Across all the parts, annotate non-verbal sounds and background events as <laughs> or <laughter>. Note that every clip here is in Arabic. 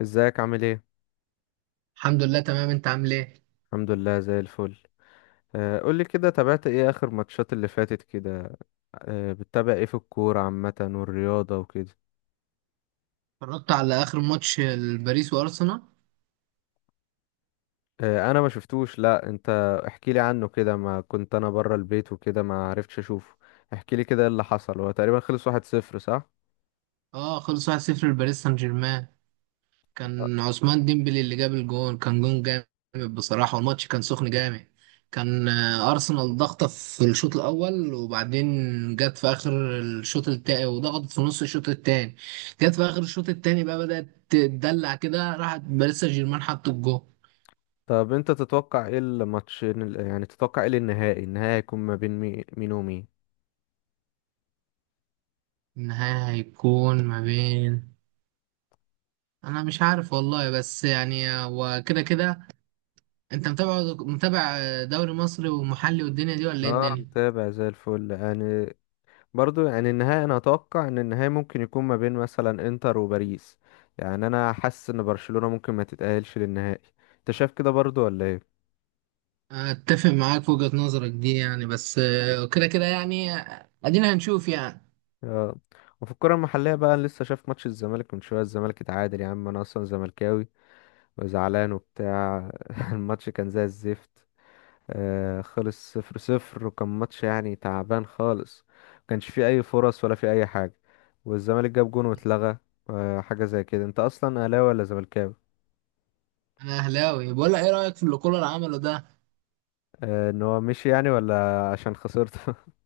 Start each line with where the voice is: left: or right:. left: ازيك عامل ايه؟
right: الحمد لله تمام، انت عامل ايه؟
left: الحمد لله زي الفل. قولي كده، تابعت ايه اخر ماتشات اللي فاتت كده؟ بتتابع ايه في الكورة عامة والرياضة وكده؟
right: اتفرجت على اخر ماتش الباريس وارسنال.
left: انا ما شفتوش. لا انت احكي لي عنه كده، ما كنت انا بره البيت وكده ما عرفتش اشوفه. احكي لي كده ايه اللي حصل، هو تقريبا خلص 1-0 صح؟
right: اه، خلص 1-0 لباريس سان جيرمان. كان عثمان ديمبلي اللي جاب الجون، كان جون جامد بصراحة. والماتش كان سخن جامد. كان ارسنال ضغطة في الشوط الاول، وبعدين جت في اخر الشوط التاني وضغطت في نص الشوط التاني. جت في اخر الشوط التاني بقى بدأت تدلع كده، راحت باريس سان جيرمان حط الجون.
left: طب انت تتوقع ايه الماتش، يعني تتوقع ايه النهائي هيكون ما بين مين ومين؟
right: النهاية هيكون ما بين، انا مش عارف والله، بس يعني هو كده كده. انت متابع دوري مصري ومحلي والدنيا دي، ولا ايه
left: اه،
right: الدنيا؟
left: متابع زي الفل يعني. برضو يعني النهاية أنا أتوقع إن النهاية ممكن يكون ما بين مثلا إنتر وباريس. يعني أنا حاسس إن برشلونة ممكن ما تتأهلش للنهائي. أنت شايف كده برضو ولا إيه؟
right: اتفق معاك في وجهة نظرك دي يعني، بس كده كده يعني، ادينا هنشوف يعني.
left: آه. وفي الكرة المحلية بقى، أنا لسه شايف ماتش الزمالك من شوية، الزمالك اتعادل يا عم. أنا أصلا زملكاوي وزعلان وبتاع <laughs> الماتش كان زي الزفت. خلص 0-0، وكان ماتش يعني تعبان خالص. مكانش فيه أي فرص ولا فيه أي حاجة. والزمالك جاب جون واتلغى. آه، حاجة زي كده. أنت أصلا أهلاوي ولا زملكاوي؟
right: انا اهلاوي. بقول لك، ايه رايك في اللي كولر عمله ده؟
left: ان هو مشي يعني، ولا عشان خسرته؟ <laughs>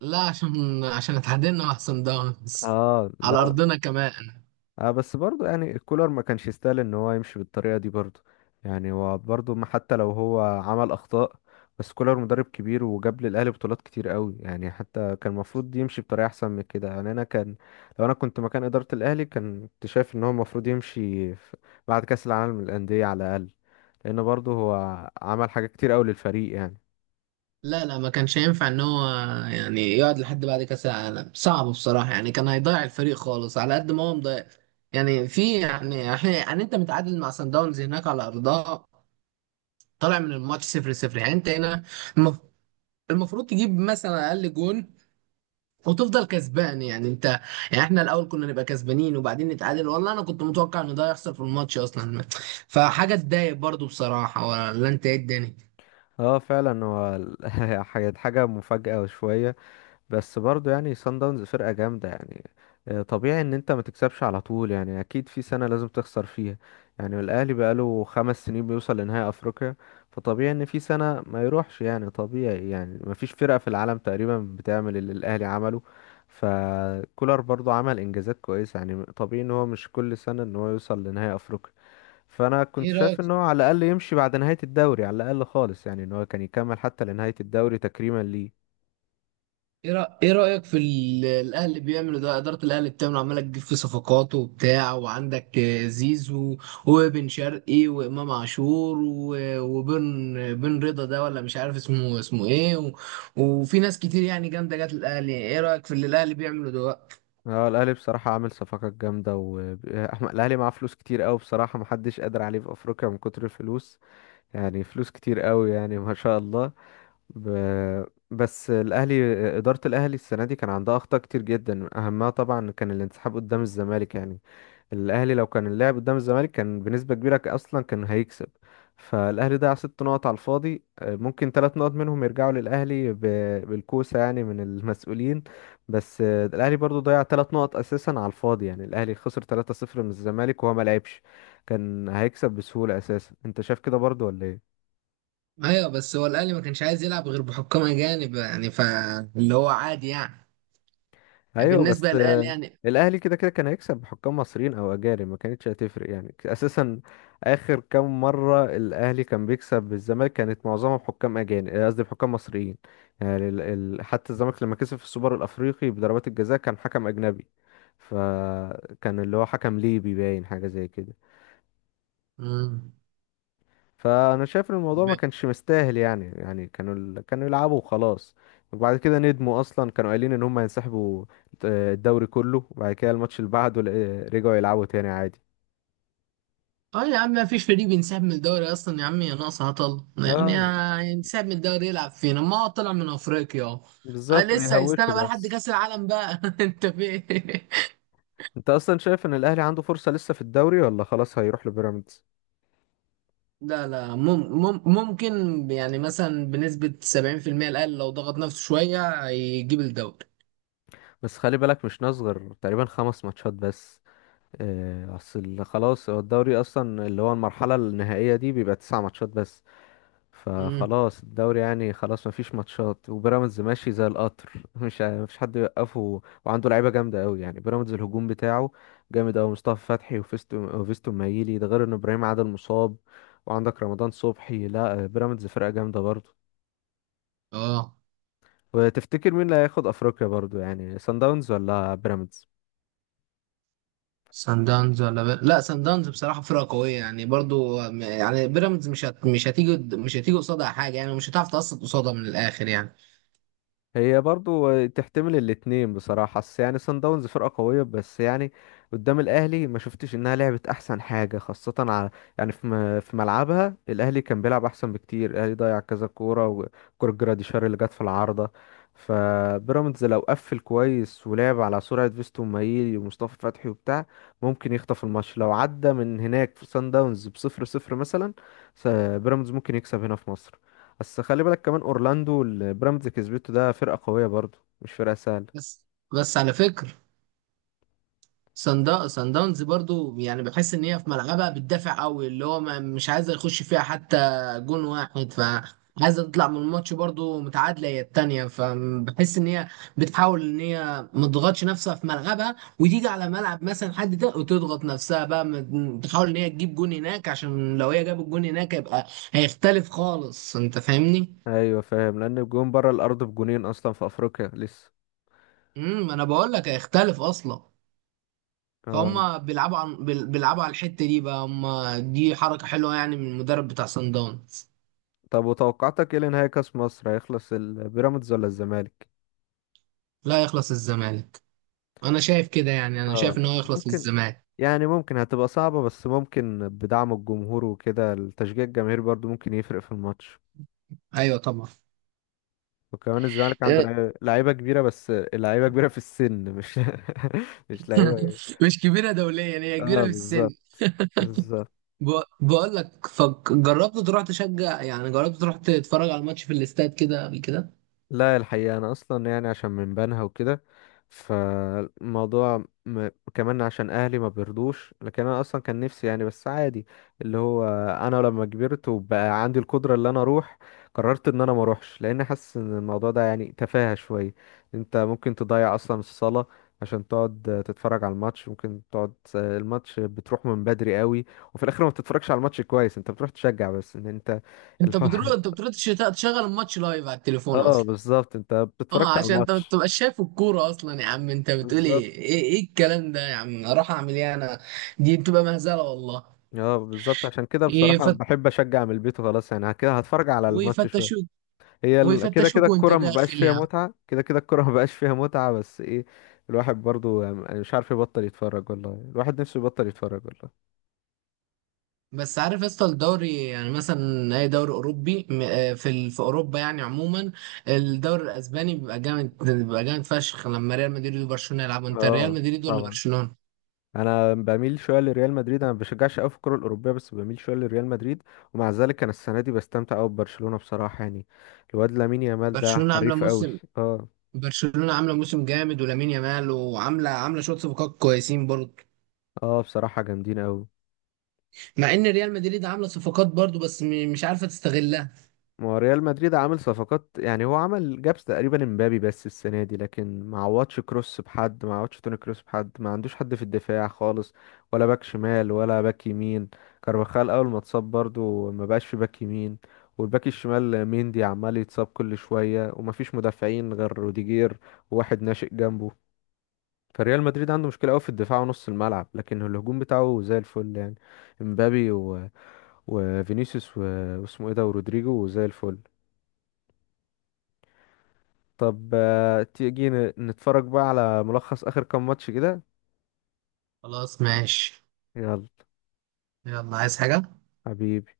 right: لا، عشان اتعادلنا مع صن داونز
left: اه
right: على
left: لا.
right: ارضنا كمان.
left: بس برضو يعني الكولر ما كانش يستاهل ان هو يمشي بالطريقه دي برضو. يعني هو برضو ما، حتى لو هو عمل اخطاء، بس كولر مدرب كبير وجاب للاهلي بطولات كتير قوي، يعني حتى كان المفروض يمشي بطريقه احسن من كده. يعني انا كان، لو انا كنت مكان اداره الاهلي، كنت شايف ان هو المفروض يمشي بعد كاس العالم للانديه على الاقل، لان برضو هو عمل حاجات كتير قوي للفريق يعني.
right: لا لا، ما كانش ينفع ان هو يعني يقعد لحد بعد كاس العالم، صعب بصراحه يعني. كان هيضيع الفريق خالص على قد ما هو مضيع يعني. في، يعني انت متعادل مع صن داونز هناك على ارضها، طالع من الماتش صفر صفر، يعني انت هنا المف- المفروض تجيب مثلا اقل جون وتفضل كسبان، يعني انت، يعني احنا الاول كنا نبقى كسبانين وبعدين نتعادل. والله انا كنت متوقع ان ده يحصل في الماتش اصلا، فحاجه تضايق برضو بصراحه. ولا انت، ايه الدنيا؟
left: اه فعلا، هو <laughs> حاجة مفاجاه شويه. بس برضو يعني سان داونز فرقة جامدة يعني. طبيعي ان انت ما تكسبش على طول يعني، اكيد في سنة لازم تخسر فيها. يعني الاهلي بقاله 5 سنين بيوصل لنهائي افريقيا، فطبيعي ان في سنة ما يروحش يعني. طبيعي، يعني ما فيش فرقة في العالم تقريبا بتعمل اللي الاهلي عمله. فكولر برضو عمل انجازات كويسة، يعني طبيعي ان هو مش كل سنة ان هو يوصل لنهائي افريقيا. فانا كنت
right: ايه
left: شايف
right: رايك،
left: ان هو على الاقل يمشي بعد نهاية الدوري على الاقل خالص، يعني ان هو كان يكمل حتى لنهاية الدوري تكريما ليه.
right: إيه رأيك في الاهلي بيعملوا ده؟ ادارة الاهلي بتعمل عمالة، تجيب في صفقات وبتاع، وعندك زيزو وبن شرقي وامام عاشور وبن رضا ده، ولا مش عارف اسمه، اسمه ايه، وفي ناس كتير يعني جامدة جت الاهلي. ايه رأيك في اللي الاهلي بيعمله دلوقتي؟
left: اه الاهلي بصراحه عامل صفقات جامده و <laughs> الاهلي معاه فلوس كتير قوي بصراحه، محدش قادر عليه في افريقيا من كتر الفلوس. يعني فلوس كتير قوي يعني ما شاء الله. ب... بس الاهلي، اداره الاهلي السنه دي كان عندها اخطاء كتير جدا، اهمها طبعا كان الانسحاب قدام الزمالك يعني. الاهلي لو كان اللعب قدام الزمالك كان بنسبه كبيره اصلا كان هيكسب. فالاهلي ضيع 6 نقط على الفاضي، ممكن 3 نقط منهم يرجعوا للاهلي بالكوسه يعني من المسؤولين. بس الاهلي برضو ضيع 3 نقط اساسا على الفاضي، يعني الاهلي خسر 3-0 من الزمالك وهو ما لعبش. كان هيكسب بسهوله اساسا، انت شايف كده برضو ولا ايه؟
right: ايوه، بس هو الاهلي ما كانش عايز يلعب غير بحكام اجانب يعني، فاللي هو عادي يعني
left: ايوه بس
right: بالنسبة للاهلي يعني.
left: الاهلي كده كده كان هيكسب بحكام مصريين او اجانب، ما كانتش هتفرق يعني اساسا. اخر كام مره الاهلي كان بيكسب بالزمالك كانت معظمها بحكام اجانب، آه، قصدي بحكام مصريين. يعني حتى الزمالك لما كسب في السوبر الافريقي بضربات الجزاء كان حكم اجنبي. فكان اللي هو حكم ليبي باين حاجه زي كده.
right: مم.
left: فانا شايف ان الموضوع ما كانش مستاهل يعني، يعني كانوا كانوا يلعبوا وخلاص. وبعد كده ندموا، اصلا كانوا قايلين ان هم هينسحبوا الدوري كله، وبعد كده الماتش اللي بعده رجعوا يلعبوا تاني عادي.
right: اه يا عم، ما فيش فريق بينسحب من الدوري اصلا يا عم، يا ناقص هطل
left: اه
right: يعني، ينسحب من الدوري يلعب فينا، ما هو طلع من افريقيا اهو. آه،
left: بالظبط،
right: لسه
left: بيهوشوا
right: هيستنى بقى لحد
left: بس.
right: كاس العالم بقى. <laughs> انت في إيه؟
left: انت اصلا شايف ان الاهلي عنده فرصة لسه في الدوري ولا خلاص هيروح لبيراميدز؟
right: لا لا، ممكن. يعني مثلا بنسبة 70% الأقل لو ضغط نفسه شوية يجيب الدوري.
left: بس خلي بالك مش نصغر، تقريبا 5 ماتشات بس. اصل خلاص هو الدوري اصلا اللي هو المرحلة النهائية دي بيبقى 9 ماتشات بس.
right: امم.
left: فخلاص الدوري يعني، خلاص مفيش ماتشات، وبيراميدز ماشي زي القطر <laughs> مش ع- مفيش حد يوقفه، وعنده لعيبه جامده قوي يعني. بيراميدز الهجوم بتاعه جامد قوي، مصطفى فتحي وفيستو، وفيستو مايلي ده، غير ان ابراهيم عادل مصاب، وعندك رمضان صبحي. لا بيراميدز فرقه جامده برضه.
right: اه،
left: وتفتكر مين اللي هياخد افريقيا برضه، يعني سان داونز ولا بيراميدز؟
right: سان داونز ولا لا، سان داونز بصراحة فرقة قوية يعني. برضو يعني بيراميدز مش هتيجي، قصادها حاجة يعني، مش هتعرف تقصد قصادها من الآخر يعني.
left: هي برضو تحتمل الاتنين بصراحة، بس يعني سان داونز فرقة قوية. بس يعني قدام الأهلي ما شفتش إنها لعبت أحسن حاجة، خاصة على، يعني في ملعبها الأهلي كان بيلعب أحسن بكتير. الأهلي ضيع كذا كورة، وكورة جراديشار اللي جت في العارضة. فبيراميدز لو قفل كويس ولعب على سرعة فيستو مايلي ومصطفى فتحي وبتاع، ممكن يخطف الماتش لو عدى من هناك في سان داونز ب0-0 مثلا. س- بيراميدز ممكن يكسب هنا في مصر. بس خلي بالك كمان، اورلاندو اللي بيراميدز كسبته ده فرقة قوية برضو، مش فرقة سهلة.
right: بس، على فكرة، سان داونز برضو يعني بحس ان هي في ملعبها بتدافع قوي، اللي هو ما مش عايزه يخش فيها حتى جون واحد، فعايزه تطلع من الماتش برضو متعادله هي التانيه. فبحس ان هي بتحاول ان هي ما تضغطش نفسها في ملعبها وتيجي على ملعب مثلا حد ده وتضغط نفسها بقى، تحاول ان هي تجيب جون هناك، عشان لو هي جابت جون هناك يبقى هيختلف خالص، انت فاهمني؟
left: ايوه فاهم، لان الجون بره الارض بجونين اصلا في افريقيا لسه.
right: امم، انا بقول لك هيختلف اصلا.
left: آه.
right: فهم بيلعبوا عن بيلعبوا على الحتة دي بقى هم. دي حركة حلوة يعني من المدرب بتاع سان داونز.
left: طب وتوقعاتك ايه لنهائي كاس مصر، هيخلص البيراميدز ولا الزمالك؟
right: لا، يخلص الزمالك. انا شايف كده يعني، انا
left: اه
right: شايف ان هو يخلص
left: ممكن.
right: للزمالك.
left: يعني ممكن هتبقى صعبة، بس ممكن بدعم الجمهور وكده، التشجيع الجماهيري برضو ممكن يفرق في الماتش.
right: ايوه طبعا.
left: وكمان الزمالك عنده
right: آه،
left: لعيبة كبيرة، بس اللعيبة كبيرة في السن، مش <laughs> مش لعيبة.
right: مش كبيرة دوليا، هي كبيرة
left: اه
right: في السن.
left: بالظبط. بالظبط.
right: بقول لك، جربت تروح تشجع، يعني جربت تروح تتفرج على الماتش في الاستاد كده قبل كده؟
left: لا الحقيقة، أنا أصلا يعني عشان من بنها وكده، فالموضوع كمان عشان أهلي ما بيرضوش، لكن أنا أصلا كان نفسي يعني، بس عادي. اللي هو، أنا لما كبرت وبقى عندي القدرة اللي أنا أروح، قررت إن أنا ما أروحش، لأن حاسس إن الموضوع ده يعني تفاهة شوية. أنت ممكن تضيع أصلا الصلاة عشان تقعد تتفرج على الماتش. ممكن تقعد الماتش بتروح من بدري قوي، وفي الآخر ما بتتفرجش على الماتش كويس، أنت بتروح تشجع بس إن أنت
right: انت بتروح،
left: الحوار.
right: تشغل الماتش لايف على
left: <laughs>
right: التليفون
left: اه
right: اصلا.
left: بالظبط، انت بتتفرجش
right: اه،
left: على
right: عشان انت ما
left: الماتش.
right: بتبقاش شايف الكوره اصلا يا عم، انت بتقول
left: بالظبط.
right: ايه، ايه الكلام ده يا عم، اروح اعمل ايه انا؟ دي بتبقى مهزله والله.
left: اه بالظبط، عشان كده بصراحة
right: يفت...
left: بحب اشجع من البيت وخلاص، يعني كده هتفرج على الماتش شوية.
right: ويفتشوك،
left: هي كده كده
right: وانت
left: الكرة ما بقاش
right: داخل
left: فيها
right: يا عم.
left: متعة، كده كده الكرة <laughs> ما بقاش فيها متعة، بس ايه؟ الواحد برضو يعني مش عارف يبطل يتفرج والله، الواحد نفسه يبطل يتفرج والله.
right: بس عارف يا اسطى، الدوري يعني مثلا اي دوري اوروبي، في في اوروبا يعني عموما، الدوري الاسباني بيبقى جامد، بيبقى جامد فشخ لما ريال مدريد وبرشلونه يلعبوا. انت ريال
left: اه
right: مدريد ولا
left: طبعا.
right: برشلونه؟
left: انا بميل شويه لريال مدريد، انا ما بشجعش قوي في الكره الاوروبيه بس بميل شويه لريال مدريد. ومع ذلك انا السنه دي بستمتع قوي ببرشلونه بصراحه يعني. الواد لامين يامال ده
right: برشلونه عامله
left: حريف قوي.
right: موسم،
left: اه.
right: برشلونه عامله موسم جامد، ولامين يامال، وعامله شويه صفقات كويسين برضه.
left: اه بصراحه جامدين قوي.
right: مع ان ريال مدريد عامله صفقات برضو، بس مش عارفه تستغلها.
left: ما هو ريال مدريد عامل صفقات يعني، هو عمل جابس تقريبا امبابي بس السنه دي، لكن ما عوضش كروس، بحد ما عوضش توني كروس، بحد ما عندوش حد في الدفاع خالص، ولا باك شمال ولا باك يمين. كارفاخال اول ما اتصاب برضو ما بقاش في باك يمين، والباك الشمال ميندي عمال يتصاب كل شويه، وما فيش مدافعين غير روديجير وواحد ناشئ جنبه. فريال مدريد عنده مشكله قوي في الدفاع ونص الملعب، لكن الهجوم بتاعه زي الفل يعني. امبابي و... وفينيسيوس و... واسمه ايه ده ورودريجو زي الفل. طب تيجي نتفرج بقى على ملخص آخر كام ماتش كده.
right: خلاص ماشي.
left: يلا
right: يلا، عايز حاجة؟
left: حبيبي.